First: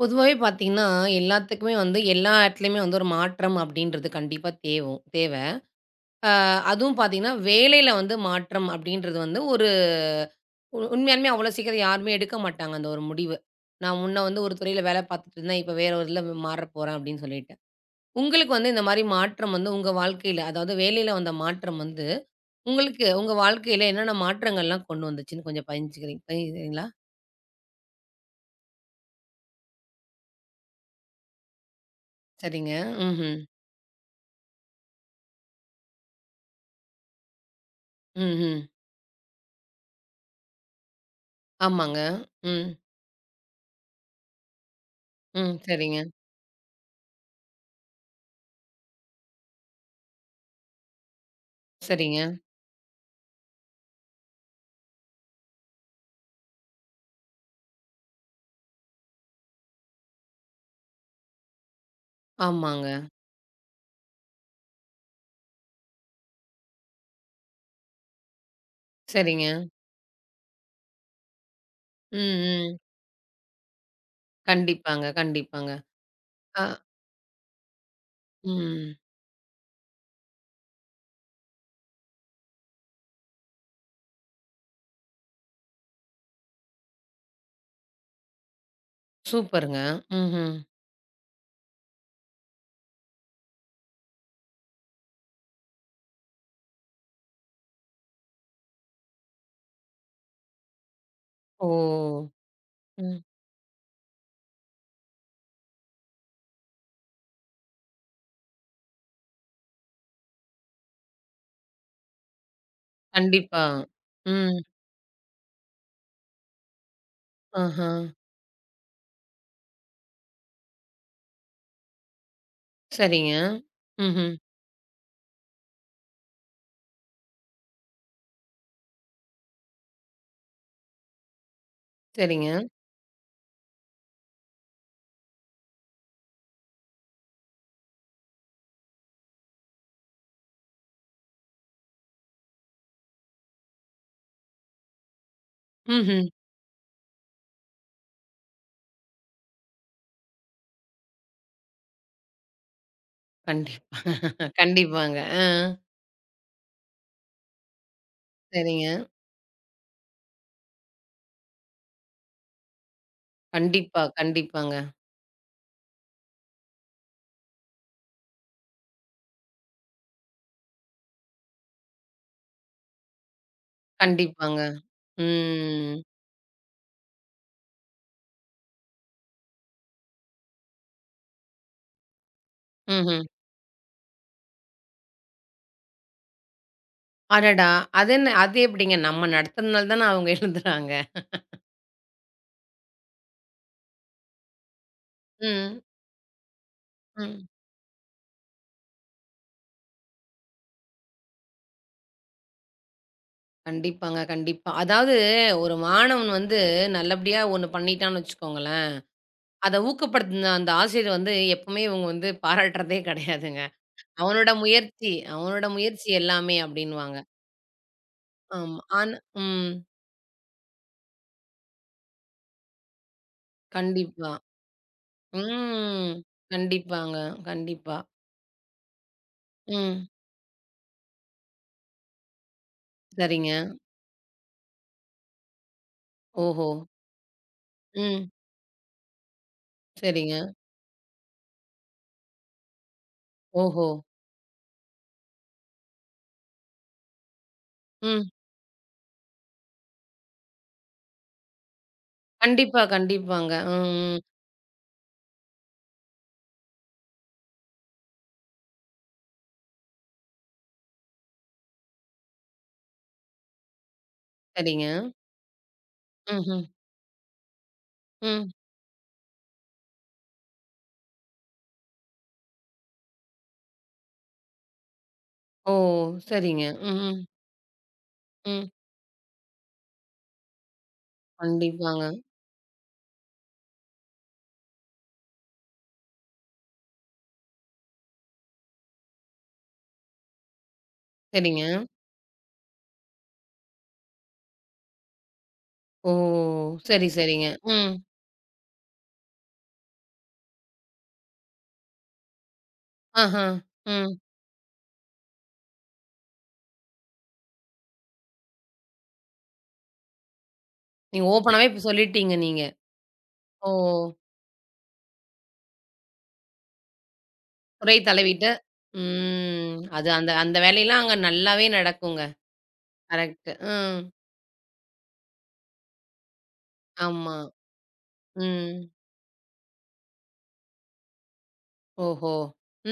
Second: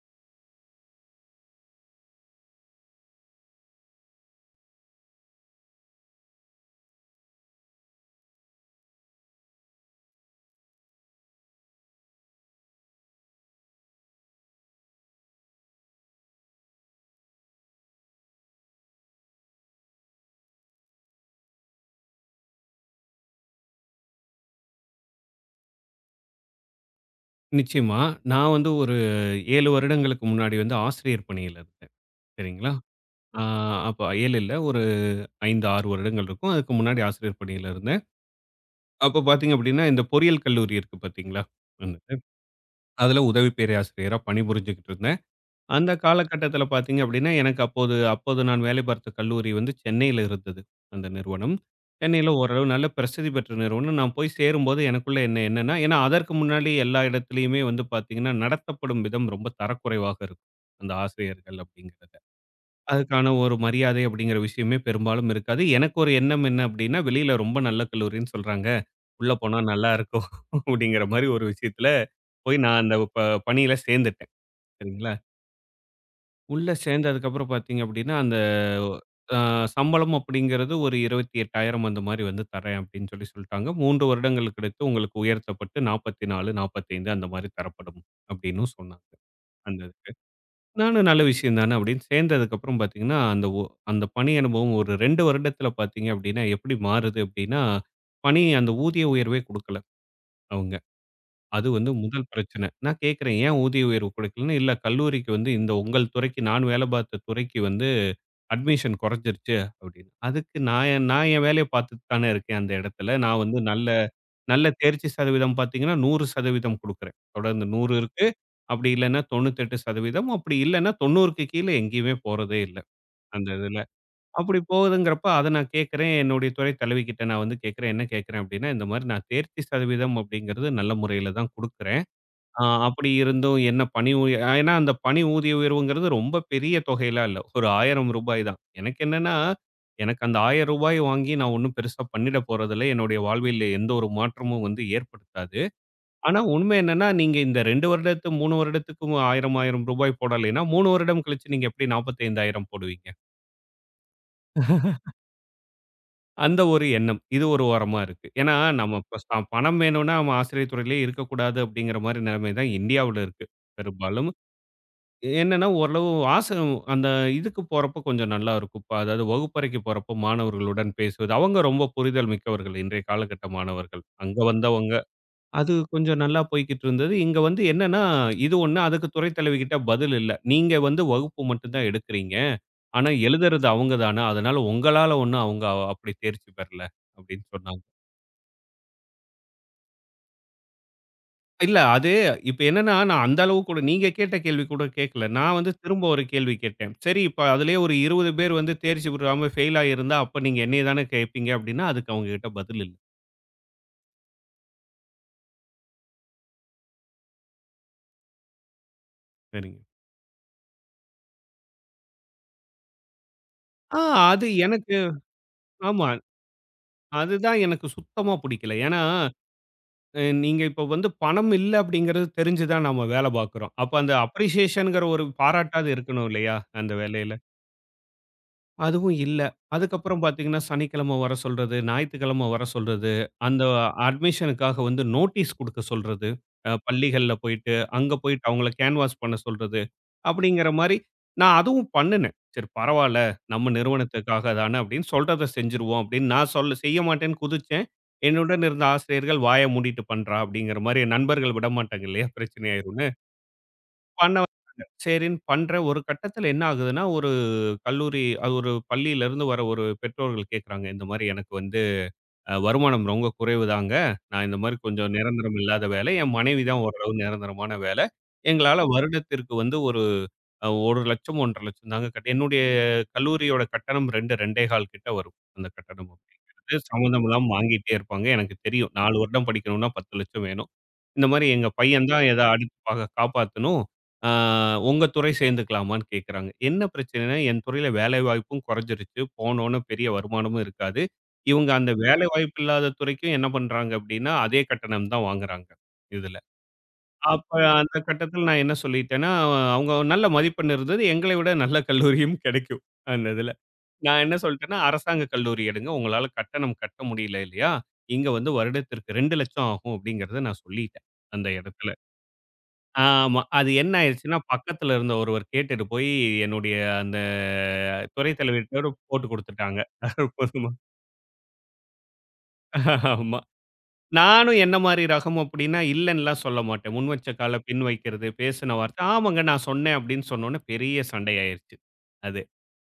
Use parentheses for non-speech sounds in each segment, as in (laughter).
பொதுவாவே பார்த்தீங்கன்னா, எல்லாத்துக்குமே வந்து எல்லா இடத்துலயுமே வந்து ஒரு மாற்றம் அப்படின்றது கண்டிப்பா தேவும் தேவை. அ அதுவும் பார்த்தீங்கன்னா, வேலையில வந்து மாற்றம் அப்படின்றது வந்து ஒரு உண்மையாலுமே அவ்வளோ சீக்கிரம் யாருமே எடுக்க மாட்டாங்க அந்த ஒரு முடிவு. நான் முன்ன வந்து ஒரு துறையில வேலை பார்த்துட்டு இருந்தேன். இப்ப வேற ஒரு இதுல மாறப் போறேன் அப்படின்னு சொல்லிட்டு. உங்களுக்கு வந்து இந்த மாரி மாற்றம் வந்து உங்க வாழ்க்கையில, அதாவது வேலையில வந்த மாற்றம் வந்து உங்களுக்கு உங்க வாழ்க்கையில என்னென்ன மாற்றங்கள்லாம் கொண்டு வந்துச்சுன்னு கொஞ்சம் பகிர்ந்துக்கிறீங்களா? நிச்சயமா. நான் வந்து ஒரு 7 வருடங்களுக்கு முன்னாடி வந்து ஆசிரியர் பணியில இருந்தேன். சரிங்களா? சரிங்க. ம்ஹ்ம். ஆ அப்ப 7 இல்ல. ஒரு 5, 6 வருடங்கள் இருக்கும். அதுக்கு முன்னாடி ஆசிரியர் பணியில இருந்தேன். ம்ஹ்ம். அப்ப பார்த்தீங்க அப்படின்னா, இந்த பொறியியல் கல்லூரி இருக்கு பார்த்தீங்களா? ஆமாங்க. வந்துட்டு, ம். அதுல உதவி பேராசிரியரா பணிபுரிஞ்சுகிட்டு இருந்தேன். ம். அந்த சரிங்க. காலகட்டத்தில பார்த்தீங்க அப்படின்னா, எனக்கு அப்போது அப்போது நான் வேலை பார்த்த கல்லூரி வந்து சென்னையில இருந்தது, அந்த நிறுவனம். சரிங்க. சென்னையில ஓரளவு நல்ல பிரசித்தி பெற்ற நிறுவனம். நான் போய் சேரும்போது எனக்குள்ள என்ன என்னன்னா, ஏன்னா அதற்கு முன்னாடி எல்லா இடத்துலயுமே வந்து பார்த்தீங்கன்னா, நடத்தப்படும் விதம் ரொம்ப தரக்குறைவாக இருக்கும். அந்த ஆசிரியர்கள் அப்படிங்கிறத. ஆமாங்க. அதுக்கான ஒரு மரியாதை அப்படிங்கிற விஷயமே பெரும்பாலும் இருக்காது. எனக்கு ஒரு எண்ணம் என்ன அப்படின்னா, வெளியில ரொம்ப நல்ல கல்லூரின்னு சொல்றாங்க. உள்ள சரிங்க. போனா நல்லா இருக்கும் (laughs) அப்படிங்கிற மாரி ஒரு விஷயத்தில ம், போய் ம். நான் அந்த பணியில சேர்ந்துட்டேன். கண்டிப்பாங்க, சரிங்களா? கண்டிப்பாங்க. அ உள்ள சேர்ந்ததுக்கப்புறம் பார்த்தீங்க அப்படின்னா, அந்த ம். அ சம்பளம் அப்படிங்கிறது ஒரு 28,000 அந்த மாரி வந்து தரேன் அப்படின்னு சொல்லிட்டாங்க. 3 வருடங்கள் கழித்து உங்களுக்கு உயர்த்தப்பட்டு 44, 45 அந்த மாரி தரப்படும் அப்படின்னும் சொன்னாங்க. சூப்பருங்க. அந்த இதுக்கு. ம்ஹ்ம். நானும் நல்ல விஷயம் தானே அப்படின்னு சேர்ந்ததுக்கப்புறம் பார்த்தீங்கன்னா, அந்த பணி அனுபவம் ஒரு 2 வருடத்தில பார்த்தீங்க அப்படின்னா, எப்படி மாறுது அப்படின்னா, பணி அந்த ஊதிய உயர்வே குடுக்கல அவங்க. அது ஓ! வந்து முதல் பிரச்சனை. நான் ம். கேட்கிறேன், "ஏன் ஊதிய உயர்வு குடுக்கலன்னு?" "இல்ல கல்லூரிக்கு வந்து இந்த உங்கள் துறைக்கு நான் வேலை பார்த்த துறைக்கு வந்து அட்மிஷன் குறைஞ்சிருச்சு அப்படின்னு. அதுக்கு நான் என் வேலைய பார்த்துட்டு தானே இருக்கேன் அந்த இடத்துல. நான் வந்து கண்டிப்பா. நல்ல ம். நல்ல தேர்ச்சி சதவீதம் பார்த்தீங்கன்னா, 100% குடுக்குறேன். தொடர்ந்து ஆஹா. 100 இருக்கு. அப்படி இல்லன்னா 98% அப்படி இல்லன்னா 90க்கு கீழ எங்கேயுமே போறதே இல்ல. சரிங்க. அந்த இதுல. ம்ஹ்ம். அப்படி போகுதுங்கிறப்ப அத நான் கேட்கிறேன். என்னுடைய துறை தலைவிகிட்ட நான் வந்து கேட்கிறேன். என்ன கேட்கிறேன் அப்படின்னா, இந்த மாரி நான் தேர்ச்சி சதவீதம் அப்படிங்கிறது நல்ல முறையில தான் குடுக்குறேன். சரிங்க. அப்படி இருந்தும் என்ன பணி ஊதிய ஏன்னா அந்த பணி ஊதிய உயர்வுங்கிறது ரொம்ப பெரிய தொகையெல்லாம் இல்ல. ஒரு ரூ. 1000 தான். எனக்கு என்னன்னா, எனக்கு அந்த ரூ. 1000 வாங்கி நான் ஒண்ணும் பெருசா பண்ணிட போறதில்ல. என்னுடைய வாழ்வில் எந்த ஒரு மாற்றமும் வந்து ஏற்படுத்தாது. ம்ஹ்ம். ஆனா உண்மை என்னன்னா, நீங்க இந்த 2 வருடத்து 3 வருடத்துக்கும் ரூ. 1000, 1000 போடலைன்னா, 3 வருடம் கழிச்சு நீங்க எப்படி 45,000 போடுவீங்க? கண்டிப்பா. கண்டிப்பாங்க. ஆ. அந்த ஒரு எண்ணம். இது ஒரு ஓரமா இருக்கு. ஏன்னா சரிங்க. நம்ம இப்ப பணம் வேணும்னா நம்ம ஆசிரியர் துறையிலேயே இருக்கக்கூடாது அப்படிங்கிற மாரி நிலைமை தான் இந்தியாவுல இருக்கு கண்டிப்பா, பெரும்பாலும். கண்டிப்பாங்க. என்னன்னா, ஓரளவு ஆசை அந்த இதுக்கு போறப்போ கொஞ்சம் நல்லா இருக்கும். இப்ப அதாவது வகுப்பறைக்கு போறப்போ மாணவர்களுடன் பேசுவது, அவங்க ரொம்ப புரிதல் மிக்கவர்கள் இன்றைய காலகட்ட மாணவர்கள். அங்க கண்டிப்பாங்க. வந்தவங்க. அது ம். கொஞ்சம் நல்லா போய்க்கிட்டு இருந்தது. இங்க வந்து என்னன்னா, இது ஒண்ணு அதுக்கு துறை தலைவி கிட்ட பதில் இல்ல. நீங்க வந்து வகுப்பு மட்டும் தான் எடுக்கிறீங்க. ஆனா ம்ஹ்ம். எழுதுறது அவங்க தான. அதனால உங்களால ஒண்ணும் அவங்க அப்படி தேர்ச்சி பெறல அப்படின்னு அடடா! சொன்னாங்க. அது எப்படிங்க நம்ம நடத்துனதுனால தான அவங்க எழுதுறாங்க. இல்ல. அது இப்ப என்னன்னா, நான் அந்த அளவு கூட நீங்க கேட்ட கேள்வி கூட கேட்கல. நான் வந்து ம். திரும்ப ஒரு கேள்வி கேட்டேன். சரி ம். இப்ப அதிலேயே ஒரு 20 பேர் வந்து தேர்ச்சி பெறாம ஃபெயில் ஆகியிருந்தா, அப்ப நீங்க என்னைய தானே கேட்பீங்க அப்டின்னா, அதுக்கு அவங்க கிட்ட பதில் இல்ல. கண்டிப்பாங்க, கண்டிப்பா. அதாவது ஒரு மாணவன் வந்து நல்லபடியா ஒண்ணு பண்ணிட்டான்னு வச்சுக்கோங்களேன், சரிங்க. அத ஊக்கப்படுத்தின அந்த ஆசிரியர் வந்து எப்பவுமே இவங்க வந்து பாராட்டுறதே கிடையாதுங்க. ஆ அது அவனோட எனக்கு முயற்சி அவனோட ஆமா. முயற்சி எல்லாமே அப்டின்னுவாங்க. அதுதான் எனக்கு சுத்தமா புடிக்கல. ஆமா. ஏன்னா, ஆனா ம். நீங்க இப்ப வந்து பணம் இல்ல அப்டிங்கிறது தெரிஞ்சு தான் நம்ம வேல பார்க்குறோம். அப்ப அந்த கண்டிப்பா. அப்ரிசியேஷன்ங்கிற ஒரு பாராட்டாவது ம். இருக்கணும் இல்லையா? அந்த கண்டிப்பாங்க. வேலையில. கண்டிப்பா. அதுவும் இல்ல. ம். அதுக்கப்புறம் பார்த்தீங்கன்னா, சனிக்கிழமை வர சொல்றது, ஞாயித்துக்கிழமை வர சொல்றது, சரிங்க. அந்த அட்மிஷனுக்காக வந்து நோட்டீஸ் குடுக்க சொல்றது. ஓஹோ! பள்ளிகள்ல போயிட்டு, அங்க ம். போயிட்டு அவங்கள கேன்வாஸ் பண்ண சொல்றது. சரிங்க. அப்படிங்கிற மாரி நான் அதுவும் பண்ணுனேன். சரி பரவால்ல, நம்ம ஓஹோ! நிறுவனத்துக்காக தான அப்படின்னு சொல்றத செஞ்சுருவோம் அப்படின்னு நான் சொல்ல செய்ய மாட்டேன்னு குதிச்சேன். ம். என்னுடன் இருந்த ஆசிரியர்கள் வாய மூடிட்டு பண்றா அப்படிங்கிற மாரி, நண்பர்கள் விடமாட்டாங்க இல்லையா? பிரச்சனை கண்டிப்பா, ஆயிரும்னு. கண்டிப்பாங்க. ம், ம். பண்ண வச்சாங்க. சரின்னு பண்றேன். ஒரு கட்டத்தில என்ன ஆகுதுன்னா, ஒரு கல்லூரி அது ஒரு பள்ளியிலருந்து வர ஒரு பெற்றோர்கள் கேட்கறாங்க. இந்த மாரி எனக்கு வந்து வருமானம் ரொம்ப குறைவுதாங்க. நான் இந்த மாரி சரிங்க. கொஞ்சம் நிரந்தரம் இல்லாத வேலை. என் மனைவி ம்ஹ்ம். தான் ஓரளவு நிரந்தரமான வேலை. ம். ம் எங்களால வருடத்திற்கு வந்து ஒரு 1,00,000 1,50,000 தாங்க கட்ட என்னுடைய கல்லூரியோட கட்டணம் 2 2,15 கிட்ட வரும். அந்த ஓ! கட்டணம் சரிங்க. அப்படிங்கிறது ம், ம். சம்பந்தம் இல்லாம வாங்கிட்டே இருப்பாங்க. எனக்கு ம். தெரியும். 4 வருடம் படிக்கணும்னா 10,00,000 வேணும். இந்த மாரி எங்க கண்டிப்பாங்க. பையன் தான் எத அடுத்து பா காப்பாத்தணும். ஆ உங்க துறை சேர்ந்துக்கலாமான்னு கேட்குறாங்க. என்ன பிரச்சனைன்னா, என் துறையில வேலைவாய்ப்பும் குறைஞ்சிருச்சு. போனோன பெரிய வருமானமும் இருக்காது. சரிங்க. இவங்க அந்த வேலைவாய்ப்பு இல்லாத துறைக்கும் என்ன பண்றாங்க அப்டின்னா, அதே கட்டணம் தான் வாங்குறாங்க ஓ! இதுல. சரி, சரிங்க. அப்ப ம். அந்த கட்டத்தில நான் என்ன சொல்லிட்டேன்னா, அவங்க நல்ல மதிப்பெண் இருந்தது. எங்களை விட நல்ல கல்லூரியும் கிடைக்கும் அந்த ஆஹா. இதுல. ம். நான் என்ன சொல்ட்டேன்னா, அரசாங்க கல்லூரி எடுங்க. உங்களால கட்டணம் கட்ட முடியல இல்லையா? இங்க வந்து வருடத்திற்கு 2,00,000 ஆகும் அப்டிங்கிறத நான் சொல்லிட்டேன் நீங்க அந்த ஓப்பனாவே இப்ப இடத்துல. சொல்லிட்டீங்க நீங்க. ஆமா. அது ஓ! என்ன ஆயிருச்சுன்னா, பக்கத்துல இருந்த ஒருவர் கேட்டுட்டு போய், என்னுடைய அந்த குறை துறை தளவிட்டு தலைவிட்டோட போட்டு ம். குடுத்துட்டாங்க. அது அந்த (laughs) அந்த போதுமா வேலையெல்லாம் அங்க நல்லாவே நடக்குங்க. ஆமா. கரெக்ட். ம். நானும் என்ன மாரி ரகம் அப்டின்னா, இல்லன்னுலாம் சொல்ல மாட்டேன். முன் வச்ச ஆமா. கால பின் வைக்கிறது, பேசின ம். வார்த்தை, ஆமாங்க நான் சொன்னேன் அப்டின்னு சொன்னோனே பெரிய சண்டையாயிருச்சு. ஓஹோ! அது.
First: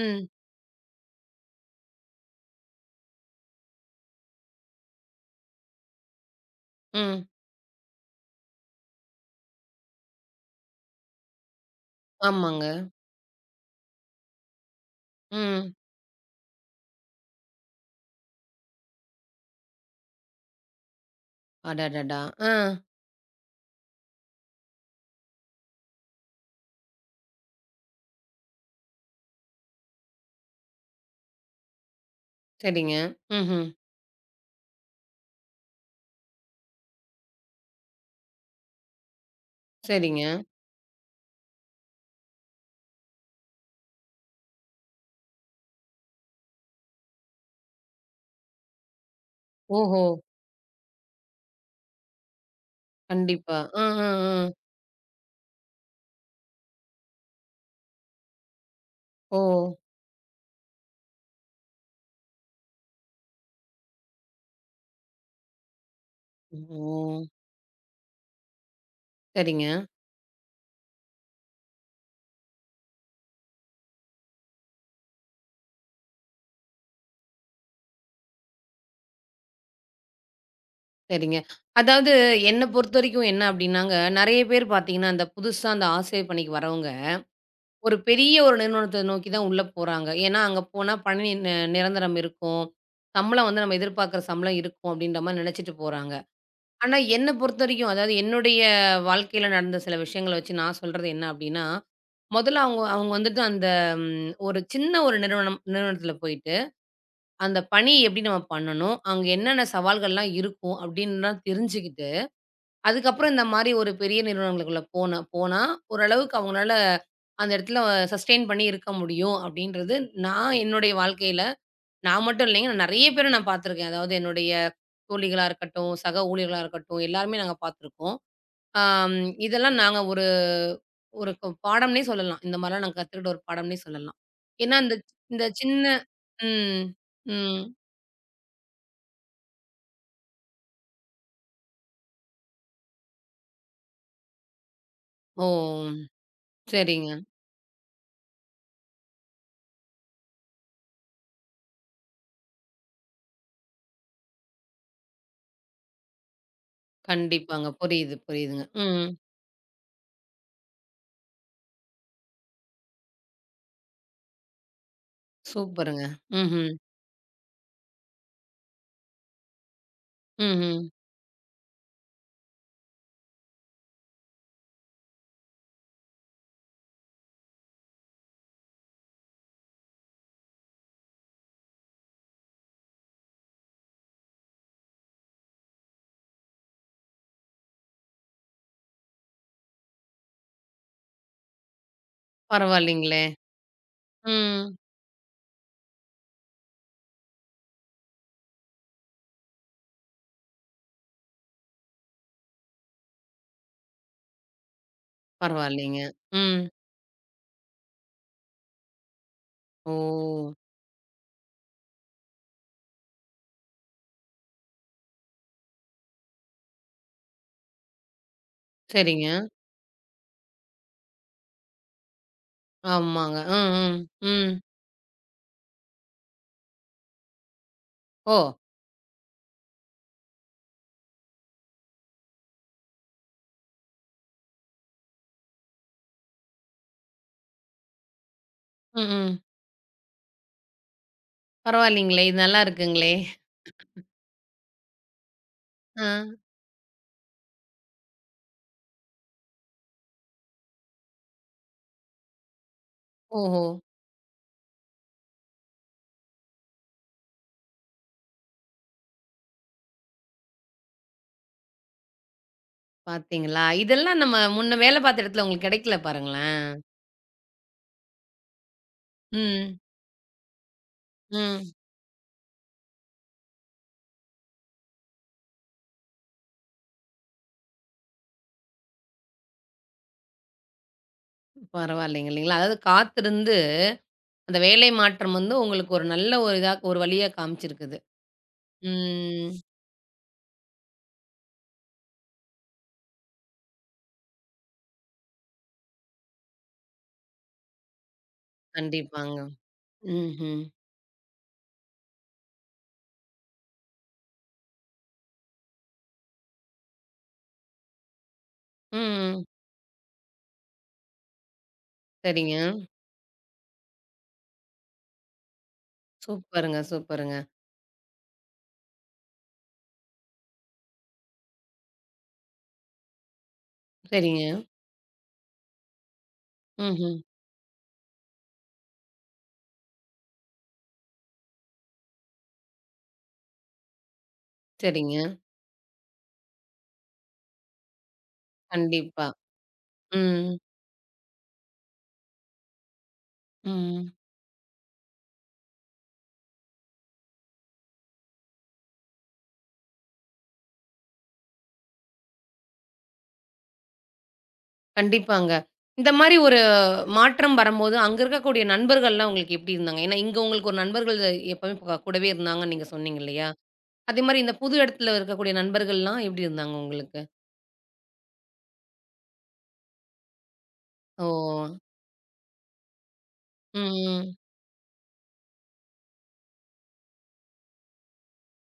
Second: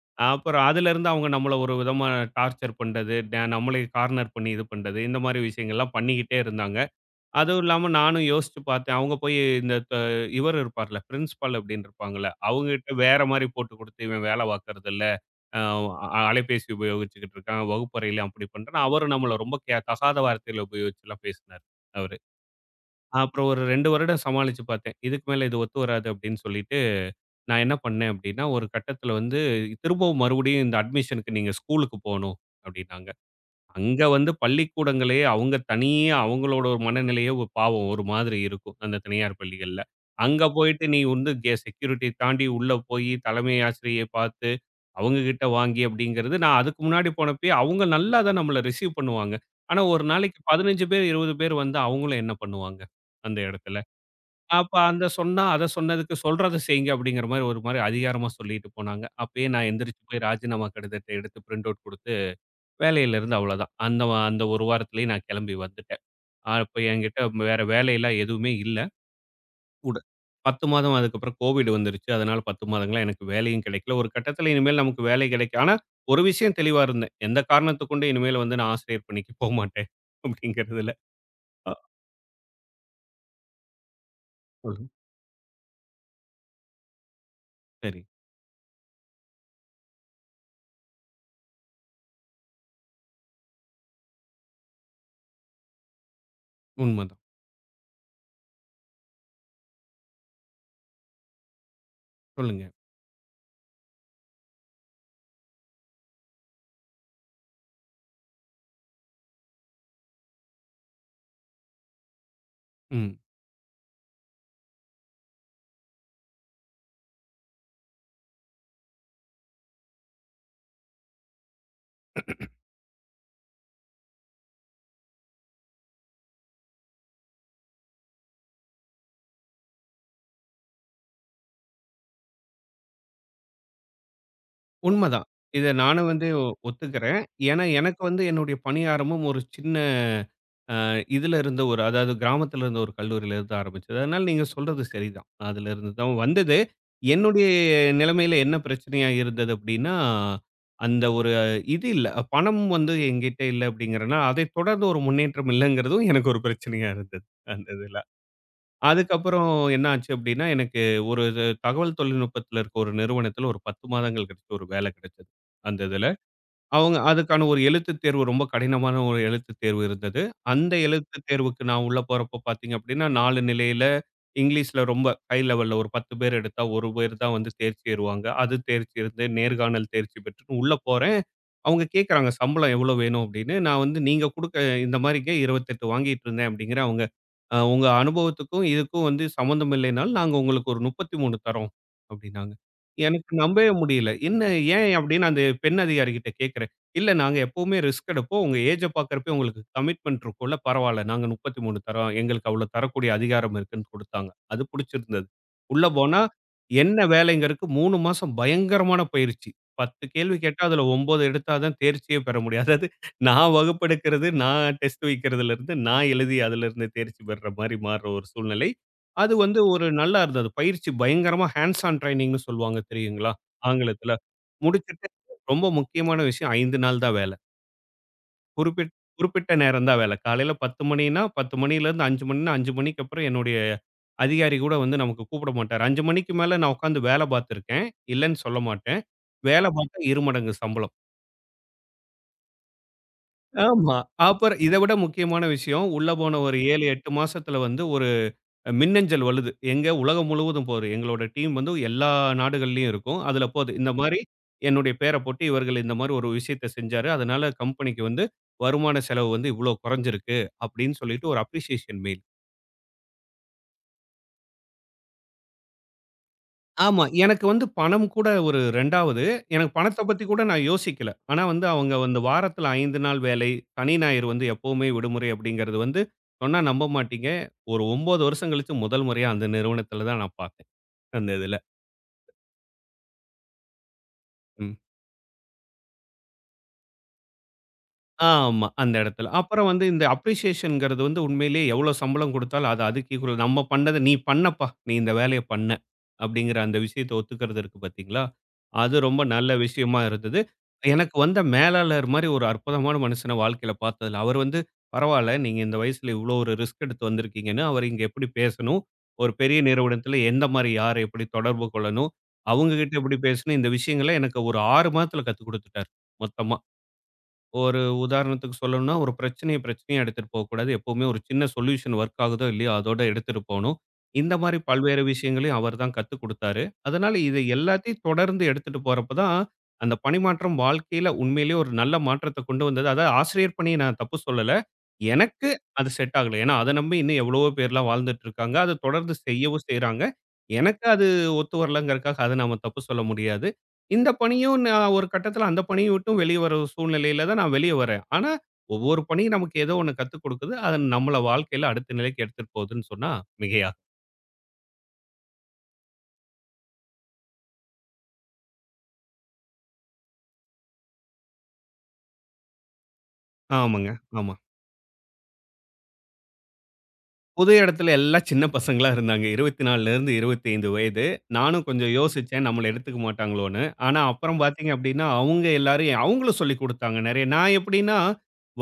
ம். அப்புறம் அதுலருந்து அவங்க நம்மள ஒரு விதமா டார்ச்சர் பண்றது, நம்மள கார்னர் பண்ணி இது பண்றது, இந்த மாரி விஷயங்கள்லாம் பண்ணிக்கிட்டே இருந்தாங்க. ம். அதுவும் இல்லாம நானும் யோசிச்சு பார்த்தேன். அவங்க போய் இந்த இவர் இருப்பார்ல, பிரின்சிபால் அப்படின்னு இருப்பாங்கல்ல, ஆமாங்க. அவங்ககிட்ட வேற மாரி போட்டு குடுத்து, "இவன் வேல பார்க்கறது இல்ல. ம். அஹ் அ அலைபேசி உபயோகிச்சுக்கிட்டு இருக்கான். வகுப்பறையில அப்படி பண்றான்." அவரு நம்மள ரொம்ப தகாத வார்த்தையில உபயோகிச்சுலாம் பேசினாரு அவரு. அடடடா! ஆ. அப்புறம் ஒரு 2 வருடம் சமாளிச்சு பார்த்தேன். இதுக்கு மேல இது ஒத்து வராது அப்படின்னு சொல்லிட்டு, நான் என்ன பண்ணேன் அப்படின்னா, ஒரு கட்டத்தில வந்து, "திரும்பவும் மறுபடியும் இந்த அட்மிஷனுக்கு நீங்க ஸ்கூலுக்கு போணும்" சரிங்க. அப்படின்னாங்க. ம்ஹ்ம். அங்க வந்து பள்ளிக்கூடங்களே அவங்க தனியே அவங்களோட ஒரு மனநிலையே ஒரு பாவம் ஒரு மாதிரி இருக்கும். அந்த தனியார் பள்ளிகள்ல. சரிங்க. அங்க போயிட்டு நீ வந்து செக்யூரிட்டி தாண்டி உள்ள போயி தலைமை ஆசிரியைய பார்த்து, அவங்க கிட்ட வாங்கி அப்படிங்கிறது நான் அதுக்கு முன்னாடி போனப்பயே அவங்க நல்லா தான் நம்மள ரிசீவ் பண்ணுவாங்க. ஆனா ஓஹோ! ஒரு நாளைக்கு 15 பேர், 20 பேர் வந்தா அவங்களும் என்ன பண்ணுவாங்க? அந்த கண்டிப்பா. இடத்துல. அ, அ, அ. அப்ப அந்த சொன்னா அத சொன்னதுக்கு சொல்றத செய்யுங்க அப்படிங்கிற மாரி ஒரு மாரி அதிகாரமா சொல்லிட்டு போனாங்க. ஓ! அப்பயே நான் எந்திரிச்சு போய் ராஜினாமா கடிதத்த எடுத்து பிரிண்ட் அவுட் குடுத்து வேலையிலிருந்து அவ்வளோதான். அந்த 1 வாரத்திலேயே நான் கெளம்பி வந்துட்டேன். அப்ப என்கிட்ட ஓ! வேற வேலையெல்லாம் எதுவுமே இல்ல. சரிங்க. கூட. 10 மாதம் அதுக்கப்புறம் கோவிட் வந்துருச்சு. அதனால 10 மாதங்களா எனக்கு வேலையும் கிடைக்கல. ஒரு கட்டத்தில இனிமேல் நமக்கு வேலை கிடைக்கும். ஆனா, ஒரு விஷயம் தெளிவா இருந்தேன். எந்த காரணத்த கொண்டும் இனிமேல் வந்து நான் ஆசிரியர் பணிக்கு போமாட்டேன் (laughs) அப்படிங்கிறதுல. சரிங்க. அ. அதாவது என்ன பொறுத்தவரைக்கும் என்ன அப்டின்னாங்க, நெறைய பேர் சொல்லுங்க. பார்த்தீங்கன்னா, அந்த புதுசா அந்த ஆசிரியர் பணிக்கு வரவங்க, ஒரு சரி. பெரிய ஒரு நிறுவனத்த நோக்கி தான் உள்ள போறாங்க. ஏன்னா, அங்க போனா பணி நிரந்தரம் இருக்கும். சம்பளம் வந்து நம்ம எதிர்பார்க்குற சம்பளம் இருக்கும் அப்டின்ற மாரி நெனச்சுட்டு போறாங்க. ஆனா உண்மதான். என்ன பொறுத்தவரைக்கும், அதாவது என்னுடைய வாழ்க்கையில நடந்த சில விஷயங்கள வச்சு நான் சொல்றது என்ன அப்டின்னா, மொதல்ல சொல்லுங்க. அவங்க அவங்க வந்துட்டு அந்த ஒரு சின்ன ஒரு நிறுவனத்துல போயிட்டு, அந்த பணி எப்டி நம்ம பண்ணணும்? அங்க என்னென்ன சவால்கள்லாம் இருக்கும்? அப்டின்லாம் தெரிஞ்சுக்கிட்டு ம். அதுக்கப்புறம் இந்த மாரி ஒரு பெரிய நிறுவனங்களுக்குள்ள போனா, ஓரளவுக்கு அவங்கனால அந்த இடத்துல சஸ்டெயின் பண்ணி இருக்க முடியும் அப்படின்றது, நான் என்னுடைய வாழ்க்கையில நான் மட்டும் இல்லைங்க. நான் நெறைய பேர நான் பார்த்துருக்கேன். அதாவது என்னுடைய தோழிகளா இருக்கட்டும், சக ஊழியர்களா இருக்கட்டும், எல்லாருமே நாங்க பார்த்துருக்கோம். ஆம் இதெல்லாம் நாங்க ஒரு ஒரு பாடம்னே சொல்லலாம். இந்த மாரிலாம் நாங்க கத்துக்கிட்ட ஒரு பாடம்னே சொல்லலாம். ஏன்னா, இந்த உண்மதான். இந்த இத சின்ன நானும் வந்து ம். ஒத்துக்கிறேன். ஏன்னா, ம். எனக்கு வந்து என்னுடைய பணியாரமும் ஒரு சின்ன இதுல இருந்த ஒரு அதாவது கிராமத்துல இருந்த ஒரு கல்லூரியில இருந்து ஆரம்பிச்சது. அதனால நீங்க சொல்றது சரிதான். ஓ! அதுல இருந்து தான் வந்தது. சரிங்க. என்னுடைய நிலைமையில என்ன பிரச்சனையா இருந்தது அப்படின்னா, அந்த ஒரு இது இல்ல. பணம் வந்து என்கிட்ட இல்ல அப்படிங்கிறனால, அதைத் தொடர்ந்து ஒரு முன்னேற்றம் இல்லைங்கிறதும் எனக்கு ஒரு பிரச்சனையா இருந்தது. அந்த கண்டிப்பாங்க. இதுல. புரியுது, புரியுதுங்க. ம். அதுக்கப்புறம் என்ன ஆச்சு அப்படின்னா, எனக்கு ஒரு இது தகவல் தொழில்நுட்பத்துல இருக்க ஒரு நிறுவனத்துல ஒரு 10 மாதங்கள் கழிச்சு ஒரு வேலை கிடைச்சது. அந்த இதுல. சூப்பருங்க. ம்ஹ்ம். அவங்க அதுக்கான ஒரு எழுத்துத் தேர்வு ரொம்ப கடினமான ஒரு எழுத்துத் தேர்வு இருந்தது. அந்த ம்ஹ்ம். எழுத்துத் தேர்வுக்கு நான் உள்ள போறப்ப பார்த்தீங்க அப்படின்னா, 4 நிலையில இங்கிலீஷ்ல ரொம்ப ஹை லெவல்ல ஒரு 10 பேர் எடுத்தா 1 பேர் தான் வந்து தேர்ச்சி ஏறுவாங்க. அது தேர்ச்சி இருந்து நேர்காணல் தேர்ச்சி பெற்றுன்னு உள்ள போறேன். அவங்க கேட்குறாங்க சம்பளம் எவ்வளோ வேணும் அப்படின்னு. நான் வந்து நீங்க குடுக்க இந்த மாரிங்க 28 வாங்கிட்டு இருந்தேன் அப்படிங்கிறேன். அவங்க உங்க அனுபவத்துக்கும் இதுக்கும் வந்து சம்மந்தம் இல்லைனாலும் நாங்க உங்களுக்கு ஒரு 33 தரோம் அப்படின்னாங்க. பரவாயில்லைங்களே! எனக்கு நம்பவே முடியல. என்ன ம். ஏன் அப்படின்னு அந்த பெண் அதிகாரிகிட்ட கேட்கிறேன். இல்ல நாங்க எப்பவுமே ரிஸ்க் எடுப்போம். உங்க ஏஜ பார்க்கிறப்பயே உங்களுக்கு கமிட்மெண்ட் இருக்கும்ல பரவால்ல. நாங்க 33 தரோம். எங்களுக்கு அவ்வளோ தரக்கூடிய அதிகாரம் இருக்குன்னு குடுத்தாங்க. அது புடிச்சிருந்தது. உள்ள பரவாயில்லைங்க. போனா ம். என்ன வேலைங்கிறதுக்கு 3 மாசம் பயங்கரமான பயிற்சி. ஓ! 10 கேள்வி கேட்டா, அதுல 9 எடுத்தா தான் தேர்ச்சியே பெற முடியும். அதாவது நான் வகுப்பெடுக்கிறது, நான் டெஸ்ட் வைக்கிறதுலருந்து, நான் எழுதி அதுலருந்து தேர்ச்சி பெற மாரி மாறுற ஒரு சூழ்நிலை. சரிங்க. அது வந்து ஒரு நல்லா இருந்தது. பயிற்சி பயங்கரமா ஹேண்ட்ஸ் ஆன் ட்ரெய்னிங்ன்னு சொல்லுவாங்க தெரியுங்களா? ஆமாங்க. ம், ம், ஆங்கிலத்துல. ம். முடிச்சுட்டு ரொம்ப முக்கியமான விஷயம் 5 நாள் தான் வேல. ஓ! குறிப்பிட் குறிப்பிட்ட நேரம் தான் வேல. காலையில 10:00 மணின்னா, 10:00 மணியிலேருந்து 5:00 மணின்னா, 5:00 மணிக்கு அப்புறம் என்னுடைய அதிகாரி கூட வந்து நமக்கு கூப்பிட மாட்டாரு. 5:00 மணிக்கு மேல நான் உட்கார்ந்து வேல பார்த்துருக்கேன். இல்லன்னு சொல்ல மாட்டேன். ம், ம். வேல பார்த்தா 2 மடங்கு சம்பளம். பரவாயில்லைங்களே! இது நல்லா இருக்குங்களே! ஆமா. அப்புறம் இத விட முக்கியமான விஷயம், ஆ. உள்ள போன ஒரு 7, 8 மாசத்துல வந்து மின்னஞ்சல் வழுது. எங்க உலகம் முழுவதும் போது. எங்களோட டீம் வந்து எல்லா நாடுகள்லயும் இருக்கும். அதுல ஓஹோ! போது. இந்த மாரி என்னுடைய பேர போட்டு இவர்கள் இந்த மாரி ஒரு விஷயத்த செஞ்சாரு. அதனால கம்பெனிக்கு வந்து வருமான செலவு வந்து இவ்ளோ குறைஞ்சிருக்கு அப்படின்னு சொல்லிட்டு ஒரு அப்ரிசியேஷன் மெயில். பார்த்தீங்களா? இதெல்லாம் நம்ம முன்ன வேலை பார்த்த இடத்துல உங்களுக்கு கிடைக்கல பாருங்களேன். ஆமா. எனக்கு வந்து பணம் கூட ஒரு 2வது. எனக்கு ம், பணத்த பத்தி கூட நான் யோசிக்கல. ஆனா வந்து ம். அவங்க வந்து வாரத்துல 5 நாள் வேலை, சனி, ஞாயிறு வந்து எப்பவுமே விடுமுறை அப்படிங்கிறது வந்து சொன்னா நம்ப மாட்டீங்க. ஒரு 9 வருஷம் கழிச்சு முதல் முறையா அந்த நிறுவனத்துல தான் நான் பார்த்தேன். அந்த இதுல. பரவாயில்லைங்க இல்லைங்களா? அதாவது காத்திருந்து அந்த ம். வேலை மாற்றம் வந்து உங்களுக்கு ஒரு நல்ல ஒரு இதா ஒரு வழியா காமிச்சிருக்குது. ஆமா. அந்த இடத்துல. ம். அப்புறம் வந்து இந்த அப்ரிசியேஷன்ங்கிறது வந்து உண்மையிலேயே எவ்வளோ சம்பளம் குடுத்தாலும் அது அதுக்கு ஈக்குவல் நம்ம பண்ணத நீ பண்ணப்பா! நீ இந்த வேலைய பண்ண. அப்படிங்கிற அந்த விஷயத்த ஒத்துக்கிறது இருக்கு பார்த்தீங்களா? அது ரொம்ப கண்டிப்பாங்க. நல்ல விஷயமா இருந்தது. ம்ஹ்ம். எனக்கு வந்த மேலாளர் மாரி ஒரு அற்புதமான மனுஷன வாழ்க்கையில பார்த்ததில்ல. அவர் வந்து பரவால்ல. நீங்க இந்த வயசுல இவ்வளோ ஒரு ரிஸ்க் எடுத்து வந்திருக்கீங்கன்னு, அவர் இங்க எப்படி பேசணும்? ஒரு ம். பெரிய நிறுவனத்தில எந்த மாரி யார எப்படி தொடர்பு கொள்ளணும்? சரிங்க. அவங்க கிட்ட எப்படி பேசணும்? இந்த விஷயங்கள எனக்கு ஒரு 6 மாதத்துல கத்துக் குடுத்துட்டார். மொத்தமா. சூப்பருங்க, சூப்பருங்க. ஒரு உதாரணத்துக்கு சொல்லணும்னா, ஒரு பிரச்சனைய பிரச்சனையா எடுத்துட்டு போகக்கூடாது. எப்பவுமே ஒரு சின்ன சொல்யூஷன் வொர்க் ஆகுதோ! இல்லையோ! அதோட எடுத்துட்டு போணும். இந்த சரிங்க. மாரி பல்வேறு விஷயங்களையும் அவர் தான் கத்துக் குடுத்தாரு. அதனால ம்ஹ்ம். இது எல்லாத்தையும் தொடர்ந்து எடுத்துட்டு போறப்ப தான், அந்த பணிமாற்றம் வாழ்க்கையில உண்மையிலேயே ஒரு நல்ல மாற்றத்த கொண்டு வந்தது. அதாவது ஆசிரியர் பணிய நான் தப்பு சொல்லல. சரிங்க. எனக்கு அது செட் ஆகல. ஏன்னா, அத நம்பி இன்னும் எவ்வளவோ பேர்லாம் வாழ்ந்துட்டு இருக்காங்க. அத தொடர்ந்து கண்டிப்பா. செய்யவும் செய்றாங்க. ம். எனக்கு அது ஒத்து வரலங்கிறதுக்காக அத நாம தப்பு சொல்ல முடியாது. இந்த ம். பணியும் நான் ஒரு கட்டத்தில அந்த பணிய விட்டும் வெளிய வர சூழ்நிலையில தான் நான் வெளிய வரேன். ஆனா, ஒவ்வொரு பணியும் நமக்கு ஏதோ ஒண்ணு கத்துக் குடுக்குது. அது நம்மள வாழ்க்கையில அடுத்த நிலைக்கு எடுத்துட்டு போகுதுன்னு சொன்னா மிகையா கண்டிப்பாங்க. இந்த மாரி ஒரு மாற்றம் வரும்போது, அங்க இருக்கக்கூடிய நண்பர்கள்லாம் உங்களுக்கு எப்டி இருந்தாங்க? ஏன்னா, இங்க உங்களுக்கு ஒரு நண்பர்கள் எப்பவுமே கூடவே இருந்தாங்கன்னு நீங்க சொன்னீங்க இல்லையா? ஆமாங்க. அதே ஆமா. மாரி இந்த புது இடத்துல இருக்கக்கூடிய நண்பர்கள்லாம் எப்டி இருந்தாங்க உங்களுக்கு? புது இடத்துல எல்லாம் சின்ன பசங்களா இருந்தாங்க. 24லேருந்து 25 வயது. ஓ! நானும் கொஞ்சம் யோசிச்சேன், நம்மள எடுத்துக்க மாட்டாங்களோன்னு. ஆனா ம். அப்புறம் பார்த்தீங்க அப்படின்னா, அவங்க எல்லாரும் அவங்களும் சொல்லிக் குடுத்தாங்க நெறைய. நான் எப்படின்னா,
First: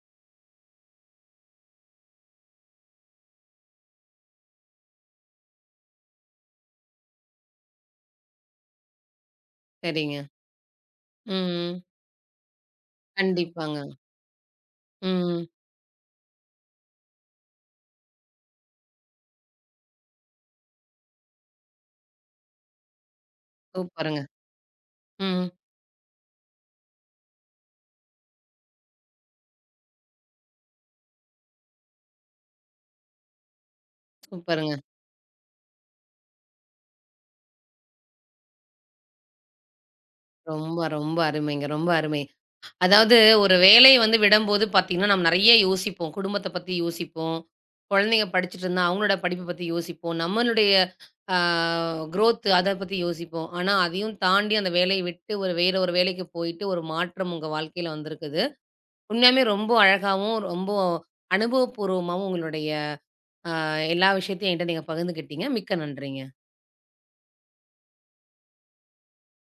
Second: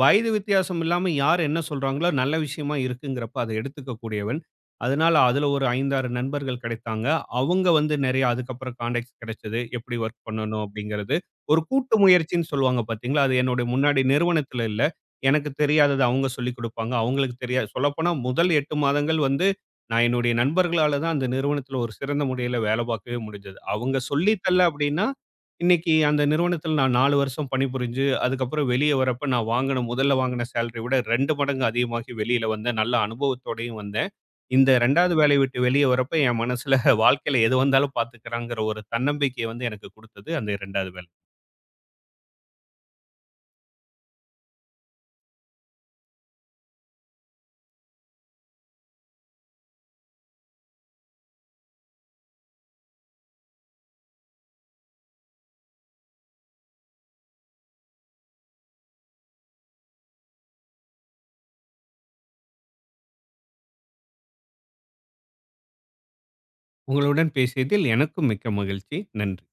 வயது வித்தியாசம் இல்லாம யார் என்ன சொல்றாங்களோ, நல்ல விஷயமா இருக்குங்கிறப்ப அத எடுத்துக்க கூடியவன். அதனால அதுல ஒரு 5, 6 நண்பர்கள் கிடைத்தாங்க. அவங்க வந்து நெறைய அதுக்கப்புறம் கான்டாக்ட்ஸ் கிடைச்சது. எப்படி சரிங்க. வொர்க் பண்ணணும் அப்படிங்கிறது. ஒரு ம். கூட்டு முயற்சின்னு சொல்லுவாங்க பார்த்தீங்களா, அது என்னுடைய கண்டிப்பாங்க. முன்னாடி நிறுவனத்துல இல்ல. ம். எனக்கு தெரியாதது அவங்க சொல்லிக் குடுப்பாங்க. அவங்களுக்கு தெரியாது. சொல்லப்போனா முதல் 8 மாதங்கள் வந்து நான் என்னுடைய நண்பர்களால தான் அந்த நிறுவனத்தில ஒரு சிறந்த முறையில வேலை பார்க்கவே முடிஞ்சது. அவங்க சூப்பருங்க. சொல்லி தரல அப்படின்னா, ம். இன்னைக்கு அந்த நிறுவனத்தில நான் 4 வருஷம் பணிபுரிஞ்சு, அதுக்கப்புறம் வெளிய வரப்ப நான் வாங்குன முதல்ல வாங்குன சேலரி விட 2 மடங்கு அதிகமாகி வெளியில வந்தேன். நல்ல அனுபவத்தோடயும் வந்தேன். இந்த சூப்பருங்க. 2வது வேலைய விட்டு வெளிய வரப்ப என் மனசுல (laughs) வாழ்க்கையில எது வந்தாலும் பார்த்துக்கலாங்கிற ஒரு தன்னம்பிக்கைய வந்து எனக்கு குடுத்தது அந்த ரொம்ப, 2வது வேலை. ரொம்ப அருமைங்க. ரொம்ப அருமை. அதாவது ஒரு வேலைய வந்து விடம்போது பார்த்தீங்கன்னா, நம்ம நெறைய யோசிப்போம். குடும்பத்த பத்தி யோசிப்போம். குழந்தைங்க படிச்சுட்டு இருந்தா, அவங்களோட படிப்ப பத்தி யோசிப்போம். நம்மளுடைய ஆ குரோத் அத பத்தி யோசிப்போம். ஆனா, அதையும் தாண்டி அந்த வேலைய விட்டு ஒரு வேற ஒரு வேலைக்கு போயிட்டு, ஒரு மாற்றம் உங்க வாழ்க்கையில வந்திருக்குது. உண்மையாலுமே ரொம்ப அழகாவும், ரொம்ப அனுபவப்பூர்வமாவும் உங்களுடைய அ எல்லா விஷயத்தையும் என்கிட்ட நீங்க பகிர்ந்துக்கிட்டீங்க. மிக்க நன்றிங்க. உங்களுடன் பேசியதில் எனக்கும் மிக்க மகிழ்ச்சி. நன்றி.